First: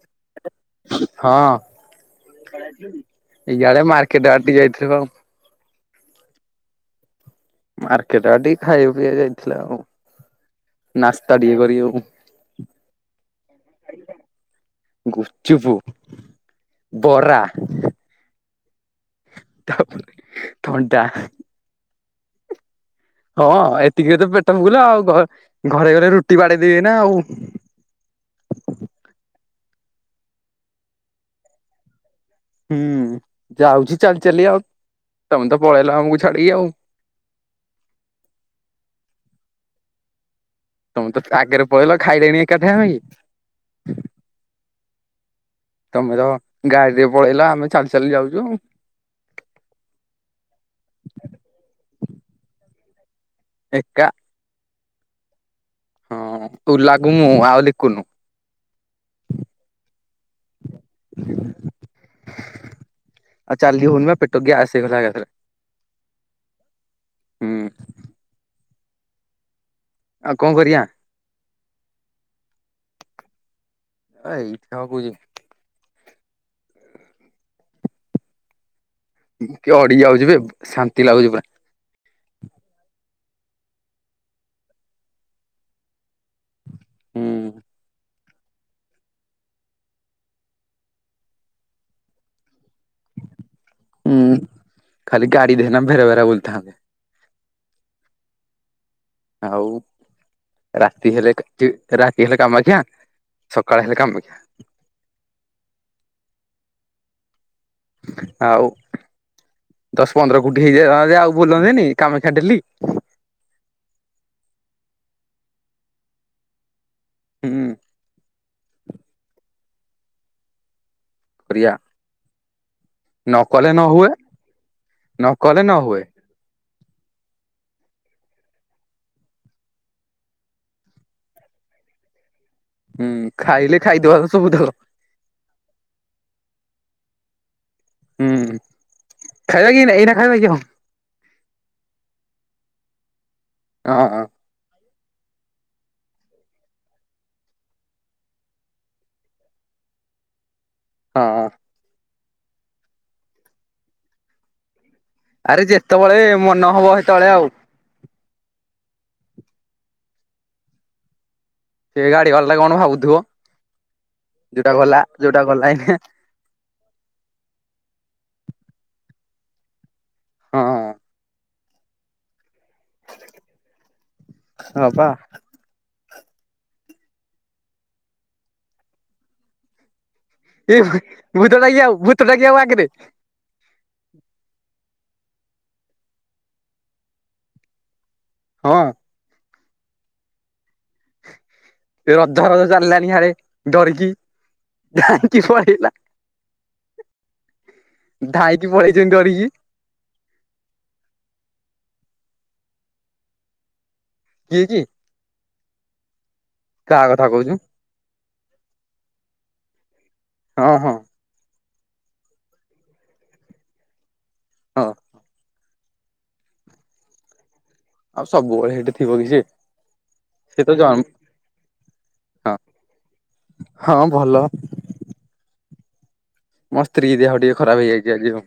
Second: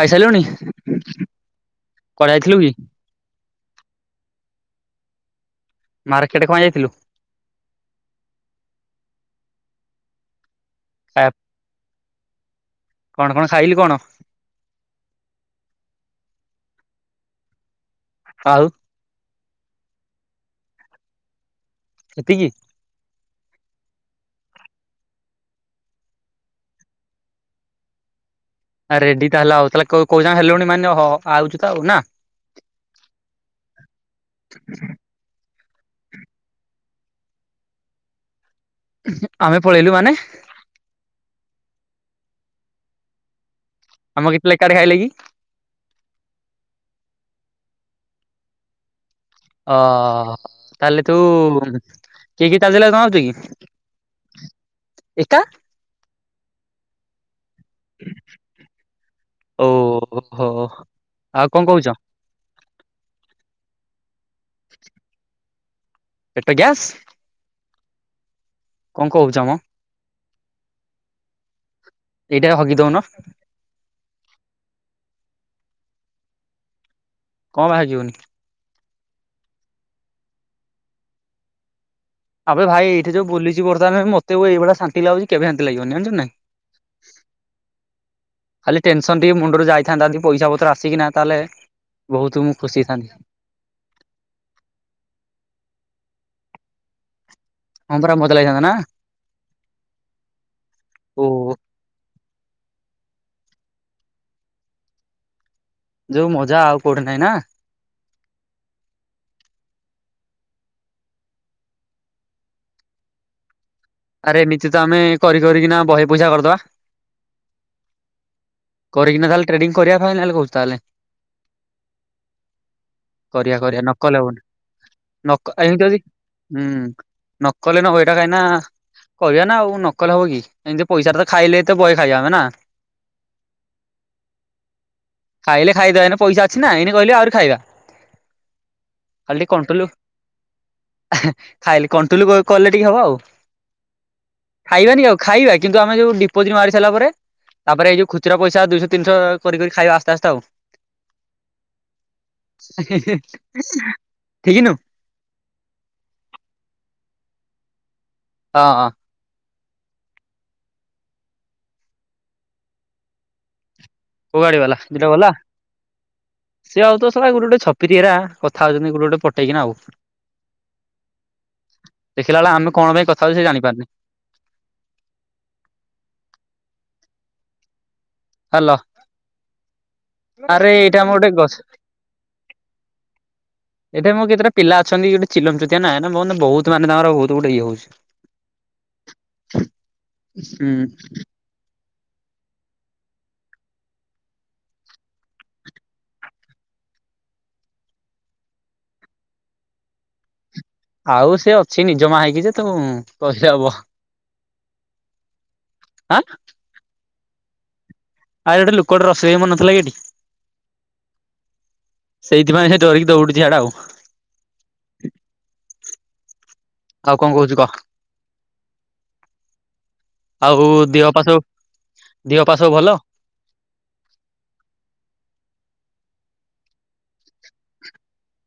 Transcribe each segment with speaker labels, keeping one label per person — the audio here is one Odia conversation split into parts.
Speaker 1: ଖାଇସାରିଲୁଣି
Speaker 2: ହଁ।
Speaker 1: କୁଆଡେ ଯାଇଥିଲୁ କି?
Speaker 2: ଏଇଆାଡେ ମାର୍କେଟ ଆସି ଯାଇଥିଲିବ
Speaker 1: ମାର୍କେଟ କଣପାଇଁ ଯାଇଥିଲୁ?
Speaker 2: ମାର୍କେଟ ଟିକେ ଖାଇବା ପିଇବା ଯାଇଥିଲା ଆଉ
Speaker 1: ଖାଇବା
Speaker 2: ନାସ୍ତା ଟିକେ କରିବାକୁ?
Speaker 1: କଣ କଣ ଖାଇଲି କଣ?
Speaker 2: ଗୁପୁଚୁପୁ ବରା
Speaker 1: ଆଉ
Speaker 2: ତାପରେ ଥଣ୍ଡା
Speaker 1: ଏତିକି
Speaker 2: ହଁ ଏତିକିରେତ ପେଟ ଫୁଲ ଆଉ ଘରେ ଘରେ ରୁଟି ବାଡେଇଦେବି ଏଇନା ଆଉ
Speaker 1: ରେଡିତାହେଲେ ଆଉ ତାହେଲେ କୋଉ କୋଉଯାଏ ହେଲୁଣି ମାନେ ହୋଉ ଆଉଛୁତ ନା
Speaker 2: ହୁଁ ଯାଉଛି ଚାଲି ଚାଲି ଆଉ ତମେତ ପଳେଇଲ ଆମକୁ ଛାଡିକି ଆଉ
Speaker 1: ଆମେ ପଳେଇଲୁ ମାନେ
Speaker 2: ତମେତ ଆଗରେ ପଳେଇଲ ଖାଇଲେଣି ଏକାଠିଆ ହୋଇ।
Speaker 1: ଆମ ଗିତ ଲେକା ଏକାଠି ଖାଇଲେକି
Speaker 2: ତମେତ ଗାଡିରେ ପଳେଇଲ ଆମେ ଚାଲି ଚାଲି ଯାଉଛୁ।
Speaker 1: ଓ ତାହେଲେ ତୁ କିଏ କିଏ ଚାଲି ଚାଲିକା ଯାଉଛକି?
Speaker 2: ଏକା।
Speaker 1: ଏକା।
Speaker 2: ହଁ ତୁ ଲାଗୁ ମୁଁ ଆଉ ଲିକୁନୁ
Speaker 1: ଓ ହୋ ଆଉ କଣ କହୁଛ?
Speaker 2: ଆଉ ଚାଲି ହଉନିବା ପେଟଗ୍ୟାସ ହେଇଗଲା ଏକାଥରେ
Speaker 1: ପେଟ ଗ୍ୟାସ
Speaker 2: ହୁଁ
Speaker 1: କଣ କହୁଛମ?
Speaker 2: ଆଉ କଣ କରିବା?
Speaker 1: ଏଇଟା ହଗି ଦଉନ
Speaker 2: ଏଇ ଇନୋ କୁଇନ।
Speaker 1: କଣ ବାହାରିଯିବନି
Speaker 2: କି ଅଡି ଯାଉଛିିବେ ଶାନ୍ତିଲାଗୁଛିି ପୁରା
Speaker 1: ଆବେ ଭାଇ ଏଠି ଯୋଉୁଛି ପୋଲିସ ବ୍ରଦିରେ ମତେ ଏଇଭଳି ଶାନ୍ତି ଲାଗୁଛି କେବେ ଶାନ୍ତି ଲାଗିବନି ଜାଣିଛୁନା
Speaker 2: ହୁଁ
Speaker 1: ଖାଲି ଟେନସନ ଟିକେ ମୁଣ୍ଡରୁ ଯାଇଥାନ୍ତା ପଇସା ପତ୍ର ଆସିକିନା ତାହେଲେ ବହୁତ ମୁଁ ଖୁସି ହେଇଥାନ୍ତି।
Speaker 2: ହୁଁ ଖାଲି ଗାଡ଼ିରେନା ଭେରେ ଭେରା ବୁଲୁଥାନ୍ତୁ
Speaker 1: ହଁ ପରା ମଜାଲାଗିଥାନ୍ତା ନା
Speaker 2: ଆଉ ରାତି
Speaker 1: ଓ
Speaker 2: ହେଲେ କେତେ? ରାତି ହେଲେ କାମାକ୍ଷା ସକାଳ ହେଲେ କାମାକ୍ଷା
Speaker 1: ଯୋଉ ମଜା ଆଉ କୋଉଠି ନାହିଁନା?
Speaker 2: ଆଉ ଦଶ ପନ୍ଦର କୋଟି ହେଇଯାନ୍ତା ଆଉ ବୁଲନ୍ତିନି କାମାକ୍ଷା ଡେଲି
Speaker 1: ଆରେ ଏମିତିତ ଆମେ କରି କରିକିନା ବହେ ପଇସା କରିଦବା
Speaker 2: ହୁଁ।
Speaker 1: କରିକି ନା ତାହେଲେ ଟ୍ରେଡିଙ୍ଗ କରିବା ଫାଇନାଲ କହୁଛୁ ତା ହେଲେ
Speaker 2: ପ୍ରିୟା
Speaker 1: କରିବା କରିବା
Speaker 2: ହୁଏ
Speaker 1: ନକଲେ ହବନି
Speaker 2: ନ
Speaker 1: ନକ
Speaker 2: କଲେ ନ
Speaker 1: ଏମିତି
Speaker 2: ହୁଏ
Speaker 1: ଅଛି।। ହୁଁ ନକଲେ ନହୁଏ ଏଟା କାହିଁନା କହିବାନା ଆଉ ନକହିଲେ ହବକି ଏମିତି ପଇସାଟାତ ଖାଇଲେ ତ ବହେ ଖାଇବାଯାନ୍ତା ନା
Speaker 2: ହୁଁ ଖାଇଲେ ଖାଇଦବା ସବୁଠୁ
Speaker 1: ଖାଇଲେ ଖାଇଦବା ପଇସା ଅଛିନା ଏଇନା କିହିଲେ ଆହୁରି ଖାଇବା
Speaker 2: ହୁଁ
Speaker 1: ଖାଲି
Speaker 2: ଖାଇବା କି
Speaker 1: କଣ୍ଟୋଲ
Speaker 2: ଏଇନା ଖାଇବା କି ହଁ
Speaker 1: ଖାଇଲେ କଣ୍ଟ୍ରୋଲ କଲେ ଟିକେ ହବ।
Speaker 2: ହଁ।
Speaker 1: ଖାଇବାନି ଆଉ ଖାଇବା କିନ୍ତୁ ଆମେ ଯୋଉ ଡିପୋଜିଟ ମାରିସାଇଲା ପରେ ତାପରେ ଏଇ ଯୋଉ ଖୁଚୁରା ପଇସା ଦୁଶହ ତିନିଶହ କରି ଖାଇବା ଆସ୍ତେ ଆସ୍ତେ ଆଉ
Speaker 2: ହଁ।
Speaker 1: ଠିକି ନୁ
Speaker 2: ଆରେ ଯେତେବେଳେ ମନ ହବ ସେତେବେଳେ ଆଉ
Speaker 1: ହଁ ହଁ।
Speaker 2: ସେ ଗାଡି ବାଲାଟା କଣ ଭାବୁଥିବ
Speaker 1: କୋଉ ଗାଡି
Speaker 2: ଯୋଉଟା
Speaker 1: ବାଲା
Speaker 2: ଗଲା
Speaker 1: ଦିଟା ବାଲା
Speaker 2: ଯୋଉଟା ଗଲା ଏଇନେ
Speaker 1: ସିଏ ଭାବୁଥିବେ! ! ! ! ! ! ! ! ! ! ତ ଗୋଟେ ଗୋଟେ ଛପିରି କଥାଉଛନ୍ତି ଗୁଟେ ଗୁଟେ ପଟେଇକିନା ଆଉ
Speaker 2: ହଁ
Speaker 1: ଦେଖିଲାଆଳେ ଆମେ କଣ ପାଇଁ କଥା ହଉ ସେ ଜାଣିପାରୁଣି।
Speaker 2: ହଁ ପା।
Speaker 1: ହାଲୋ। ଆରେ
Speaker 2: ଏ
Speaker 1: ଏଇଟା
Speaker 2: ଭାଇ
Speaker 1: ଆମ ଗୋଟେ ଗଛ
Speaker 2: ଭୂତ ଟାକି ଭୂତଟା ଆଗରେ
Speaker 1: ଏଠେ ମୋ କେତେଟା ପିଲା ଅଛନ୍ତି ଗୋଟେ ଚିଲମ ଚୁତିଆ ନାଁ ମାନେ ବହୁତ୍ ମାନେ ଗୋଟେ ଇଏ ହଉଛି।
Speaker 2: ହଁ।
Speaker 1: ହୁଁ।
Speaker 2: ଦେଖ୍ ଗଧ ଚାଲିଲାନି ହାରେ ଡରିକି ଧାଇଁ କି ପଳେଇଲା। ଧାଇଁ କି ପଳେଇଛ କି ଡରିକି
Speaker 1: ଆଉ ସେ ଅଛି ନିଜ ମା ହେଇକି ଯେ ତୋ ପଶେଇବ।
Speaker 2: କିଏକି?
Speaker 1: ଆଁ
Speaker 2: କାହା କଥା କହୁଛୁ?
Speaker 1: ଆଉ ଗୋଟ ଲୋକୋଟା ରୋଷେଇଆ ମରିନଥିଲା କି ଏଠି?
Speaker 2: ହଁ ହଁ।
Speaker 1: ସେଇଥିପାଇଁ ସେ ଡିରିକି ଦୌଉୁଡିଛି ଝାଡା ଆଉ
Speaker 2: ହଁ।
Speaker 1: ଆଉ କଣ କହୁଛୁ କହ?
Speaker 2: ଆଉ ସବୁବେଳେ ସେଇଠି ଥିବ କି ସେ? ତ
Speaker 1: ଆଉ-ଉ-ଉ ଦେହ
Speaker 2: ଜନ୍ମ
Speaker 1: ପା ସବୁ ଦେହ ପା ସବୁ ଭଲ?
Speaker 2: ହଁ ଭଲ। ମୋ ସ୍ତ୍ରୀ ଦେହ ଟିକେ ଖରାପ୍ ହେଇଯାଇଛି ଆଜି ଆଉ।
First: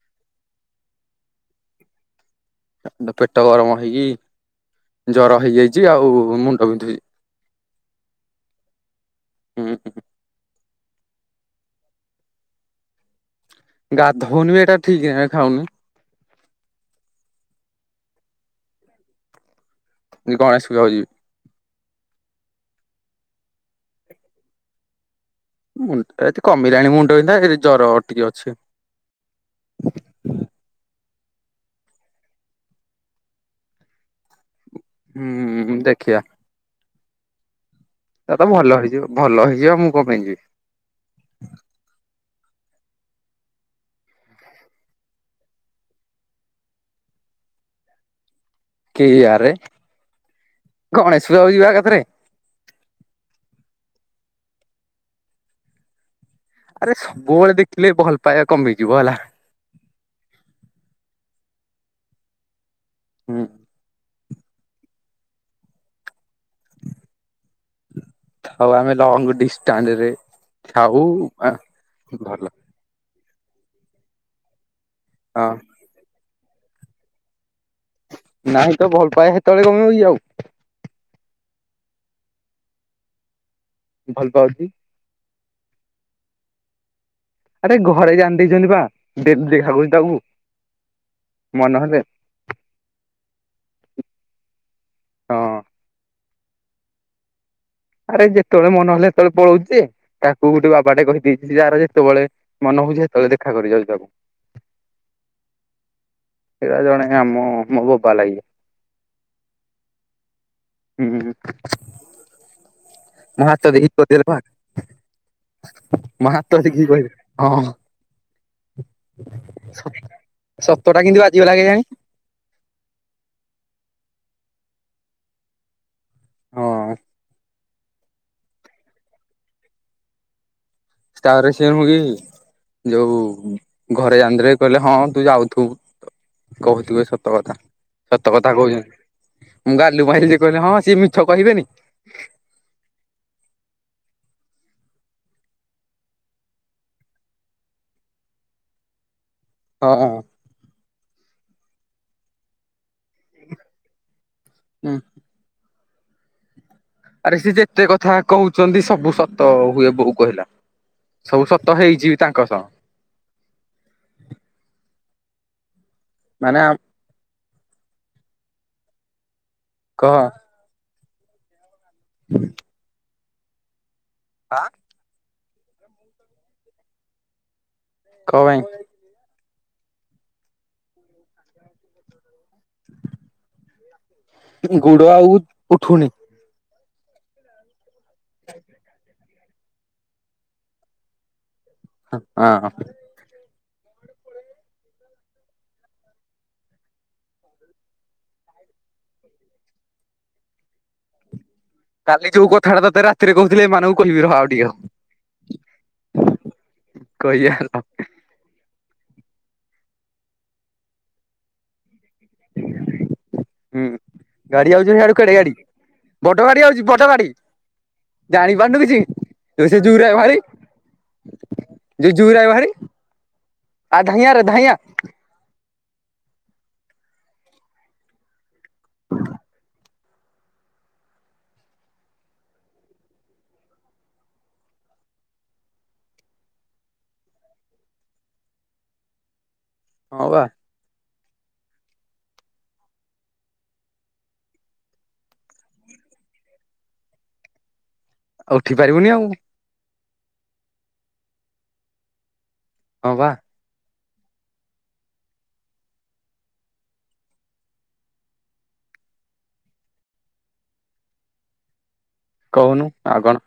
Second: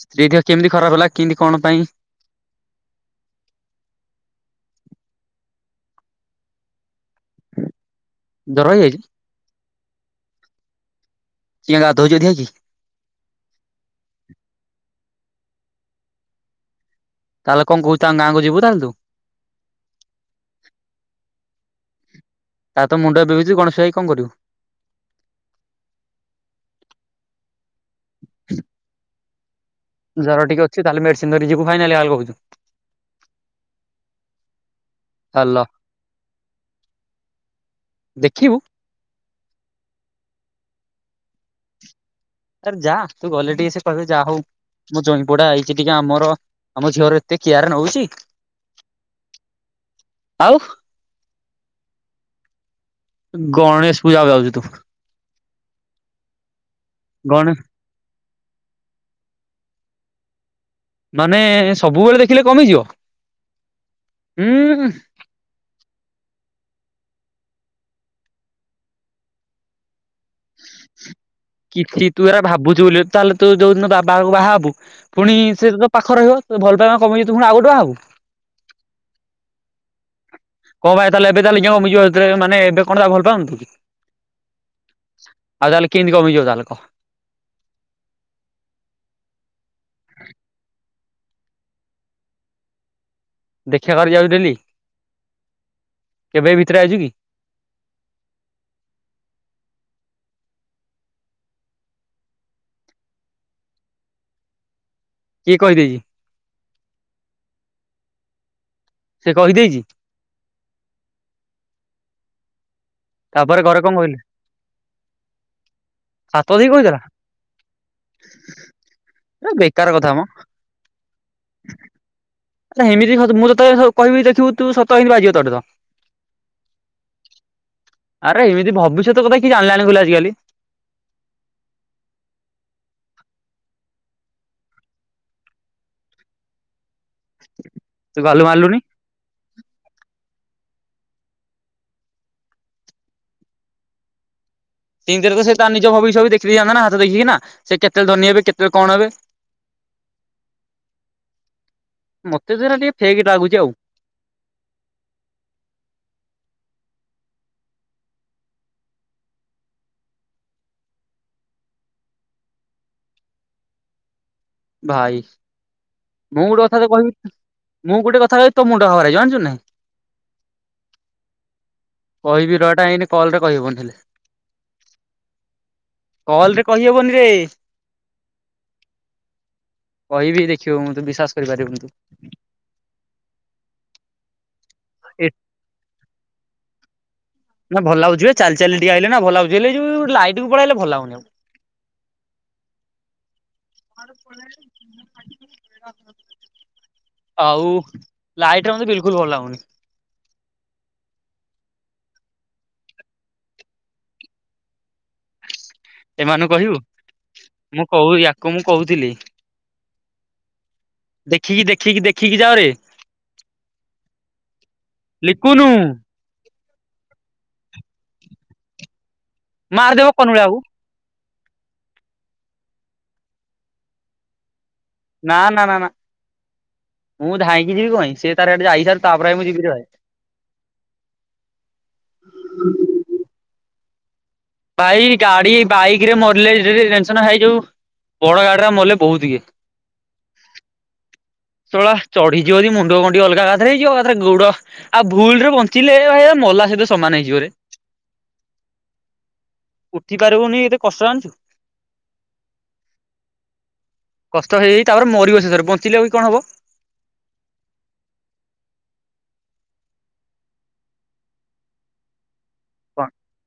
Speaker 1: ସ୍ତ୍ରୀ ଦେହ କେମିତି ଖରାପ୍ ହେଲା କିନ୍ତି କଣ ପାଇଁ?
Speaker 2: ଏ ପେଟ ଗରମ ହେଇକିି ଜ୍ୱର ହେଇଯାଇଛି ଆଉ-ଉ-ଉ ମୁଣ୍ଡ ବିନ୍ଧୁଛି।
Speaker 1: ଜ୍ଵର ହେଇଯାଇଛି?
Speaker 2: ହୁଁ ହୁଁ।
Speaker 1: କିଆଁ ଗାଧଉଛି ଅଧିକା ଆଜି?
Speaker 2: ଗାଧଉନି ବି ଏଟା ଠିକ୍ ହେ ଖାଉନି।
Speaker 1: ତାପରେ କଣ କହୁଛୁ ତାଙ୍କ ଗାଁକୁ ଯିବୁ ତାହେଲେ ତୁ?
Speaker 2: [unintelligible] ଯିବି।
Speaker 1: ତାର ତ ମୁଣ୍ଡ ଏବେ ବିିନ୍ଦୁଛି ଗଣେଶ ଯାଇ କଣ କରିବୁ?
Speaker 2: ମୁଣ୍ଡ ଏତେ କମିଲାଣି ମୁଣ୍ଡ ବିନ୍ଧା ଏ ଜ୍ଵର ଟିକେ ଅଛି।
Speaker 1: ଜର ଟିକେ ଅଛି ତାହେଲେ ମେଡ଼ିସିନ୍ ଧରି ଯିବୁ ଫାଇନାଲି [unintelligible] ହାଲୋ
Speaker 2: ହୁଁ-ଉ-ଉ ଦେଖିଆ। ତାର ତ
Speaker 1: ଦେଖିବୁ
Speaker 2: ଭଲ ହେଇଯିବ ଭଲ ହେଇଯିବ ମୁଁ କଣ ପାଇଁ ଯିବି।
Speaker 1: ଆରେ ଯା ତୁ ଗଲେ ଟିକେ ସେ କହିବେ ଯାହା ହଉ ମୋ ଜ୍ୱାଇଁ ପୁଅ ଟା ଆଇଛି ଟିକେ ଆମର ଆମ ଝିଅର ଏତେ କିୟାର ନଉଛି।
Speaker 2: କେହି ଆରେ
Speaker 1: ଆଉ
Speaker 2: ଗଣେଶ ପୂଜା ଯିବା ଏକାଥରେ।
Speaker 1: ଗଣେଶ ପୂଜା କୁ ଯାଉଛୁ ତୁ?
Speaker 2: ଆରେ
Speaker 1: ଗଣେ
Speaker 2: ସବୁବେଳେ ଦେଖିଲେ ଭଲ ପାଇବା କମିଯିବ ହେଲା।
Speaker 1: ମାନେ-ଏ-ଏ-ଏ ସବୁବେଳେ ଦେଖିଲେ କମିଯିବ?
Speaker 2: ହୁଁ।
Speaker 1: ହୁଁ-ଉ-ଉ-ଉ।
Speaker 2: ହଉ ଆମେ ଲଙ୍ଗ ଡିଷ୍ଟାନ୍ଡରେ
Speaker 1: କି କି ତୁ ଏରା
Speaker 2: ଭଲ
Speaker 1: ଭାବୁଛୁ ବୋଲି ତାହେଲେ ତୁ ଯୋଉ ଦିନ ବାବା କୁ ବାହା ହେବୁ ପୁଣି
Speaker 2: ହଁ
Speaker 1: ସେ ତୋ ପାଖରେ ରହିବ। ତ ଭଲ ପାଇବା କମେଇ ତୁ ପୁଣି ଆଉ ଗୋଟେ ବାହାହବୁ।
Speaker 2: ନାଇଁ ତ ଭଲ ପାଇବା ସେତେବେଳେ କମିବ କି ଆଉ।
Speaker 1: କଣ ପାଇଁ ତାହେଲେ ଏବେ ତାହେଲେ କେଆଁ କମିଯିବ ସେତେବେଳ ମାନେ ଏବେ କଣ ତାକୁ ଭଲ ପାଆନୁ ତୁ?
Speaker 2: ଭଲ ପାଉଛି।
Speaker 1: ଆଉ ତାହେଲେ କେଏନ୍ତି କମି ଯିବ ତାହେଲେ କହ?
Speaker 2: ଆରେ ଘରେ ଜାଣି ଦେଇଛନ୍ତି ବା ଦେ ଦେଖା କରୁଛି ତାକୁ ମନହେଲେ।
Speaker 1: ଦେଖା କରି ଯାଉଛି ଡେଲି?
Speaker 2: ହଁ
Speaker 1: କେବେ ଏ ଭିତରେ ଆଇଛୁ କି?
Speaker 2: ଆରେ ଯେତେବେଳେ ମନ ହେଲେ ସେତେବେଳେ ପଳଉଛି। ତାକୁ ଗୋଟେ ବାବାଟେ କହିଦେଇଛି ଯାର ଯେତେବେଳେ ମନ ହଉଛି ସେତେବେଳେ ଦେଖା କରି ଯାଉଛି ତାକୁ। [inaudible]
Speaker 1: କିଏ କହିଦେଇଛି?
Speaker 2: ସେଇଟା ଜଣେ ଆମ-ଅ-ଅ ମୋ ବୋପା ଲାଗିବ।
Speaker 1: ସିଏ କହିଦେଇଛି?
Speaker 2: ହୁଁ। ମୋ
Speaker 1: ତାପରେ
Speaker 2: ହାତ
Speaker 1: ଘରେ
Speaker 2: ଦେଖି
Speaker 1: କଣ କହିଲେ
Speaker 2: କହିଦେଲେ ପା ମୋ
Speaker 1: ସାତ
Speaker 2: ହାତ
Speaker 1: ଦେଇ
Speaker 2: ଦେଖି
Speaker 1: କହିଦେଲା
Speaker 2: କହିଦେ ହଁ।
Speaker 1: ଏ ବେକାର କଥା ମ।
Speaker 2: ସତଟା କିନ୍ତି ବାଜିଗଲା କେଜାଣି।
Speaker 1: ହେ ହେମିତି ସତ ମୁଁ ତତେ ଏଥର କହିବି ଦେଖୁବୁ ତୁ ସତ ଏନ୍ତି ବାଜିବ [unintelligible]
Speaker 2: ହଁ।
Speaker 1: ଆରେ ଏମିତି ଭବିଷ୍ୟତ କଥା କିଏ ଜାଣିଲାଣି କହିଲୁ ଆଜ କାଲି।
Speaker 2: ତାପରେ ସିଏ ନୁହ କି ଯୋଉ ଘରେ ଜାଣିଦେଲେ କହିଲେ ହଁ ତୁ ଯାଉଥୁବୁ। କହୁଥିବେ ସ ତ ଥା
Speaker 1: ତୁ
Speaker 2: ସତ
Speaker 1: ଗାଲୁ
Speaker 2: କଥା
Speaker 1: ମାରିଲୁନି
Speaker 2: କହୁଚି ମୁଁ ଗାଲୁ ମାଇଲି ଯେ କହିଲେ ହଁ ସିଏ ମିଛ କହିବେନି।
Speaker 1: ଇନ୍ତିରେ ତ ସେ ତା ନିଜ ଭବିଷ୍ୟ ବି ଦେଖି ଦିଅନ୍ତାନା ହାତ ଦେଖିକିନା ସେ କେତେବେଳେ ଧନୀ ହେବେ କେତେବେଳେ କଣ ହେବେ।
Speaker 2: ହ ଅଁ ଅଁ।
Speaker 1: ମତେ ତ ହେରା ଟିକେ ଫେକେ ଲାଗୁଚି ଆଉ।
Speaker 2: ହୁଁ। ଆରେ ସିଏ ଯେତେ କଥା କହୁଛନ୍ତି ସବୁ ସତ ହୁଏ ବୋହୁ କହିଲା। ସବୁ ସତ ହେଇଚି ବି ତାଙ୍କ ସହ।
Speaker 1: ଭାଇ ମୁଁ
Speaker 2: ମାନେ
Speaker 1: ଗୋଟେ କଥାଟେ କହିବି ମୁଁ ଗୋଟେ କଥା କହିବି ତୋ ମୁଣ୍ଡ ଖରା ହେଇଯିବ ଜାଣିଚୁ ନାହିଁ।
Speaker 2: କହ।
Speaker 1: କହିବି ରଟା ଏଇନେ କଲରେ କହି ହବନି ହେଲେ।
Speaker 2: ଆଁ।
Speaker 1: କଲରେ କହି ହବନିରେ।
Speaker 2: କ ପାଇଁ?
Speaker 1: କହିବି ଦେଖିବୁ ମୁଁ ତୁ ବିଶ୍ୱାସ କରିପାରିବୁନୁ ତୁ।
Speaker 2: ଗୁଡ ଆଉ ଉଠୁନି।
Speaker 1: ନା ଭଲ ଲାଗୁଛିବେ ଚାଲି ଚାଲି ଟିକେ ଆଇଲେ ନା ଭଲ ଲାଗୁଛି ହେଲେ ଏଇ ଯୋଉ ଲାଇଟକୁ ପଳେଇ ଆଇଲେ ଭଲ ଲାଗୁନି ଆଉ।
Speaker 2: ହଁ ହଁ।
Speaker 1: [inaudible] ଆଉ ଲାଇଟରେ ମତେ ବିଲକୁଲ୍ ଭଲ ଲାଗୁନି।
Speaker 2: କାଲି ଯୋଉ କଥାଟା ତତେ ରାତିରେ କହୁଥିଲି ଏମାନଙ୍କୁ କହିବି ରହ ଟିକେ ହ।
Speaker 1: ଏମାନୁ କହିବୁ ମୁଁ କହୁ ୟାକୁ ମୁଁ କହୁଥିଲି। ଦେଖିକି ଦେଖିକି ଦେଖିକି ଯାଅରେ
Speaker 2: ହୁଁ ଗାଡି ଯାଉଛି ସିଆଡୁ କେଡେ ଗାଡି
Speaker 1: ଲିକୁନୁ।
Speaker 2: ବଡ ଗାଡି ଆଉଚି ବଡ ଗାଡି ଜାଣିପାରୁନୁ କିଛି।
Speaker 1: ମାରିଦବ କନୁଳାକୁ
Speaker 2: [unintelligible] ଯୁଜୁୁରା [unintelligible] ଭାରି ଆ ଧାଇଁ ଆରେ ଧାଇଁଆ।
Speaker 1: ନା ନା ନା ନା ମୁଁ ଧାଇଁକି ଯିବି କଁ ପାଇଁ ସିଏ ତାର ଏଠୁ ଯାଇସାରୁ ତାପରେ ଭାଇ ମୁଁ ଯିବିରେ ଭାଇ। ଭାଇ ଗାଡି ବାଇକିରେ ମରଲେ ସେ ଯୋଉ ଟେନସନ ଭାଇ ଯୋଉ। ବଡ ଗାଡିରେ ମଲେ ବୋହୁତ ଇଏ।
Speaker 2: ହଁ ବା। ! ! ! ! ! ! ! ! ! !
Speaker 1: ଚଢିଯିବ ଯଦି ମୁଣ୍ଡ ଗଣ୍ଡି ଅଲଗା ଏକାଥରେ ହେଇଯିବ ଏକାଥରେ ଗୁଡ ଆଉ ଭୁଲରେ ବଞ୍ଚିଲେ ଭାଇ ଏ ମଲା ସହିତ ସମାନ ହେଇଯିବରେ।
Speaker 2: ଆଉ ଉଠି ପାରିବୁନି ଆଉ।
Speaker 1: ଉଠି ପାରିବୁନି କେତେ କଷ୍ଟ ଜାଣିଚୁ।
Speaker 2: ହଁ ବା।
Speaker 1: କଷ୍ଟ ହେଇ ହେଇ ତାପରେ ମରିବ ଶେଷରେ ବଞ୍ଚିଲେ ବି କଁ ହବ।
Speaker 2: କହୁନୁ ଆଉ କଣ।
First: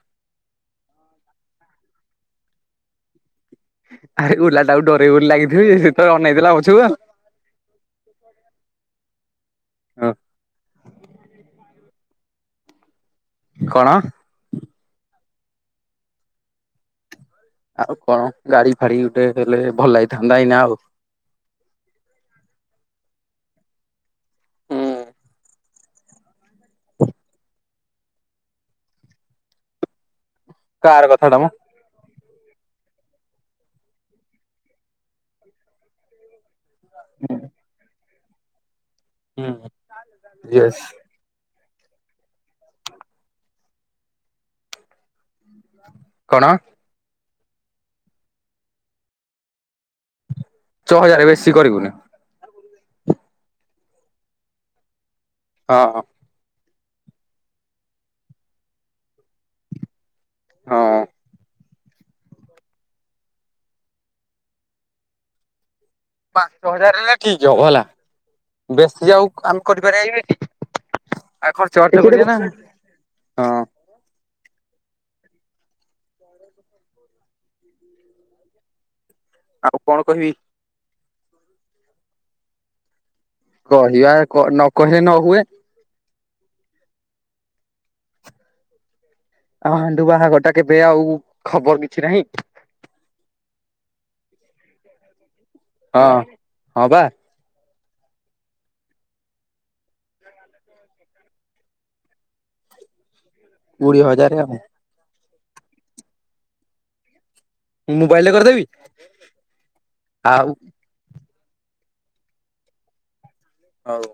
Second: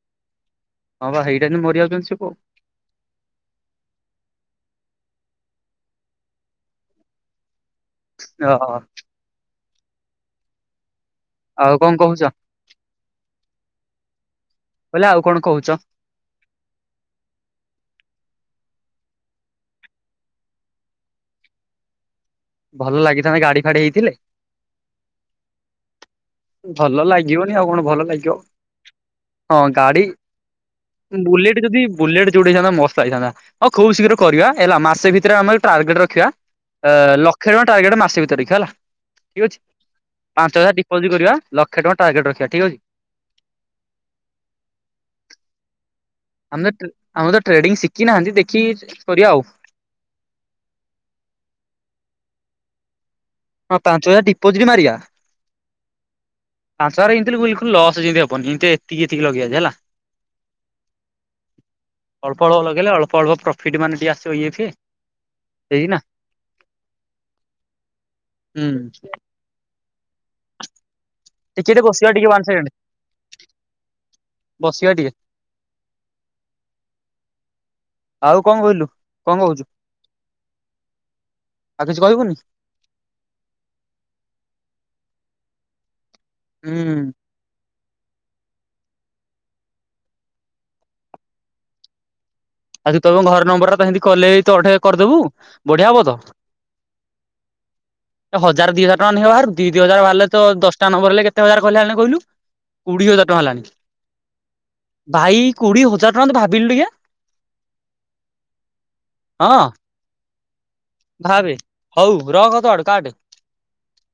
Speaker 1: ହଁ ବା ହେଇଟା ଇନ୍ତି ମରିଯାଉଛନ୍ତି ସବୁ ଆଉ।
Speaker 2: ଆରେ ଓଲାଟାକୁ ଡେରେଇବି ବୋଲି ଲାଗିଥିଲି ଯେ ସିଏ ତ ଅନେଇ ଦେଲା ପଛୁକୁ ଆଉ।
Speaker 1: ଅ ହ।
Speaker 2: ଆଉ
Speaker 1: ଆଉ କଁ କହୁଚ?
Speaker 2: କଣ?
Speaker 1: ବୋଇଲେ ଆଉ କଣ କହୁଚ?
Speaker 2: ଆଉ କଁ ଗାଡି ଫାଡି ଗୋଟେ ହେଲେ ଭଲ ଲାଗିଥାନ୍ତା ଏଇନା ଆଉ।
Speaker 1: ଭଲ ଲାଗିଥାନ୍ତା ଗାଡି ଫାଡି ହେଇଥିଲେ।
Speaker 2: ହୁଁ
Speaker 1: ଭଲ ଲାଗିବନି ଆଉ କଣ ଭଲ ଲାଗିବ ହଁ ଗାଡି
Speaker 2: କାର
Speaker 1: ଉଁ
Speaker 2: କଥା ଟା ମ
Speaker 1: ବୁଲେଟେ ଯଦି ବୁଲେଟେ ଯୋଉଠି ହେଇଥାନ୍ତା ମସ୍ତ ଲାଗିଥାନ୍ତା ହଁ ଖୁବ୍ ଶୀଘ୍ର କରିବା ହେଲା ମାସେ ଭିତରେ ଆମର ଟ୍ରାର୍ଗେଟ ରଖିବା ଆ ଲକ୍ଷେ ଟଙ୍କା ଟାର୍ଗେଟ ମାସେ ଭିତେରେ ଦେଖିବା ହେଲା ଠିକ୍ ଅଛି ପାଞ୍ଚ ହଜାର
Speaker 2: ୟେସ୍
Speaker 1: ଡି ପୋଜି କରିବା ଲକ୍ଷେ ଟଙ୍କା ଟାର୍ଗେଟ୍ ରଖିବା ଠିକ୍ ଅଛି।
Speaker 2: କଣ
Speaker 1: ଆମେ ତ ଆମ ତ ଟ୍ରେଡିଙ୍ଗ ଶିଖିନାହାନ୍ତି ଦେଖିକି କରିବା ଆଉ
Speaker 2: ଛ ହଜାର ବେଶୀ କରିବୁନି।
Speaker 1: ହଁ ପାଞ୍ଚ ହଜାର ଡିପୋଜିଟ ମାରିବା।
Speaker 2: ହଁ ହଁ।
Speaker 1: ପାଞ୍ଚ ହଜାର ଏନତି ବିଲକୁଲ ଲସ୍ ଯେମିତି ହବନି ଏନତି ଏତିକିତିି ଏତିକି ଲଗେଇବା ହେଲା।
Speaker 2: ହଁ।
Speaker 1: ଅଳ୍ପ ଅଳ୍ପ ଲଗେଇଲେ ଅଳ୍ପ ଅଳ୍ପ ପ୍ରଫିଟ୍ ମାନେ ସିଏ ଆସିବ ଇଏଫିଏ ହେଇକିନା।
Speaker 2: ପାଞ୍ଚ ହଜାର ହେଲେ ଠିକ ହବ ହେଲା,
Speaker 1: ହୁଁ
Speaker 2: ବେଶୀ ଯାଉ ଆମେ କରିପାରିବା କି? ଆ
Speaker 1: ଟିକେ ଟିକେ
Speaker 2: ଖର୍ଚ୍ଚର୍
Speaker 1: ବସିବା ଟିକେ
Speaker 2: ପଡିିବ ନା
Speaker 1: ୱାନ୍ ସେକେଣ୍ଡ
Speaker 2: ହଁ।
Speaker 1: ବସିବା ଟିକେ। ଆଉ କଣ କହିଲୁ, କଣ କହୁଛୁ
Speaker 2: ଆଉ କଣ କହିବି
Speaker 1: ଆଉ କିଛି କହିବୁନି?
Speaker 2: କହିବା ନ କହିଲେ ନ ହୁଏ।
Speaker 1: ହୁଁ।
Speaker 2: ଆଉ ହାଣ୍ଡୁ ବାହାଘରଟା କେବେ ଆଉ ଖବର କିଛି ନାହିଁ।
Speaker 1: ଆ ତମ ଘର ନମ୍ବରଟା ତ ଏମିତି କଲ ହେଇ ତ ହେଇ କରିଦେବୁ ବଢିଆ ହବ
Speaker 2: ହଁ
Speaker 1: ତ।
Speaker 2: ହଁ ବା
Speaker 1: ହଜାର ଦି ହଜାର ଟଙ୍କା ନେଖା ବାହାରୁ ଦି ଦି ହଜାର ବାହାରିଲେ ତ ଦଶଟା ନବର ହେଲେ କେତେ ହଜାର କହିଲ ହେଣି କହିଲୁ। କୋଡ଼ିଏ ହଜାରଟଙ୍କା ହେଲାଣି।
Speaker 2: କୋଡିଏ ହଜାର ଆଉ
Speaker 1: ଭାଇ କୋଡିଏ ହଜାର ଟଙ୍କା ତ ଭାବିଲୁ ଟିକେ
Speaker 2: ମୁଁ ମୋବାଇଲରେ କରିଦେବି।
Speaker 1: ହଁ
Speaker 2: ଆଉ
Speaker 1: ଭାବେ ହଉ ରଖ, ତୋ ଆଡୁ କାଆଟେ।
Speaker 2: ହଉ।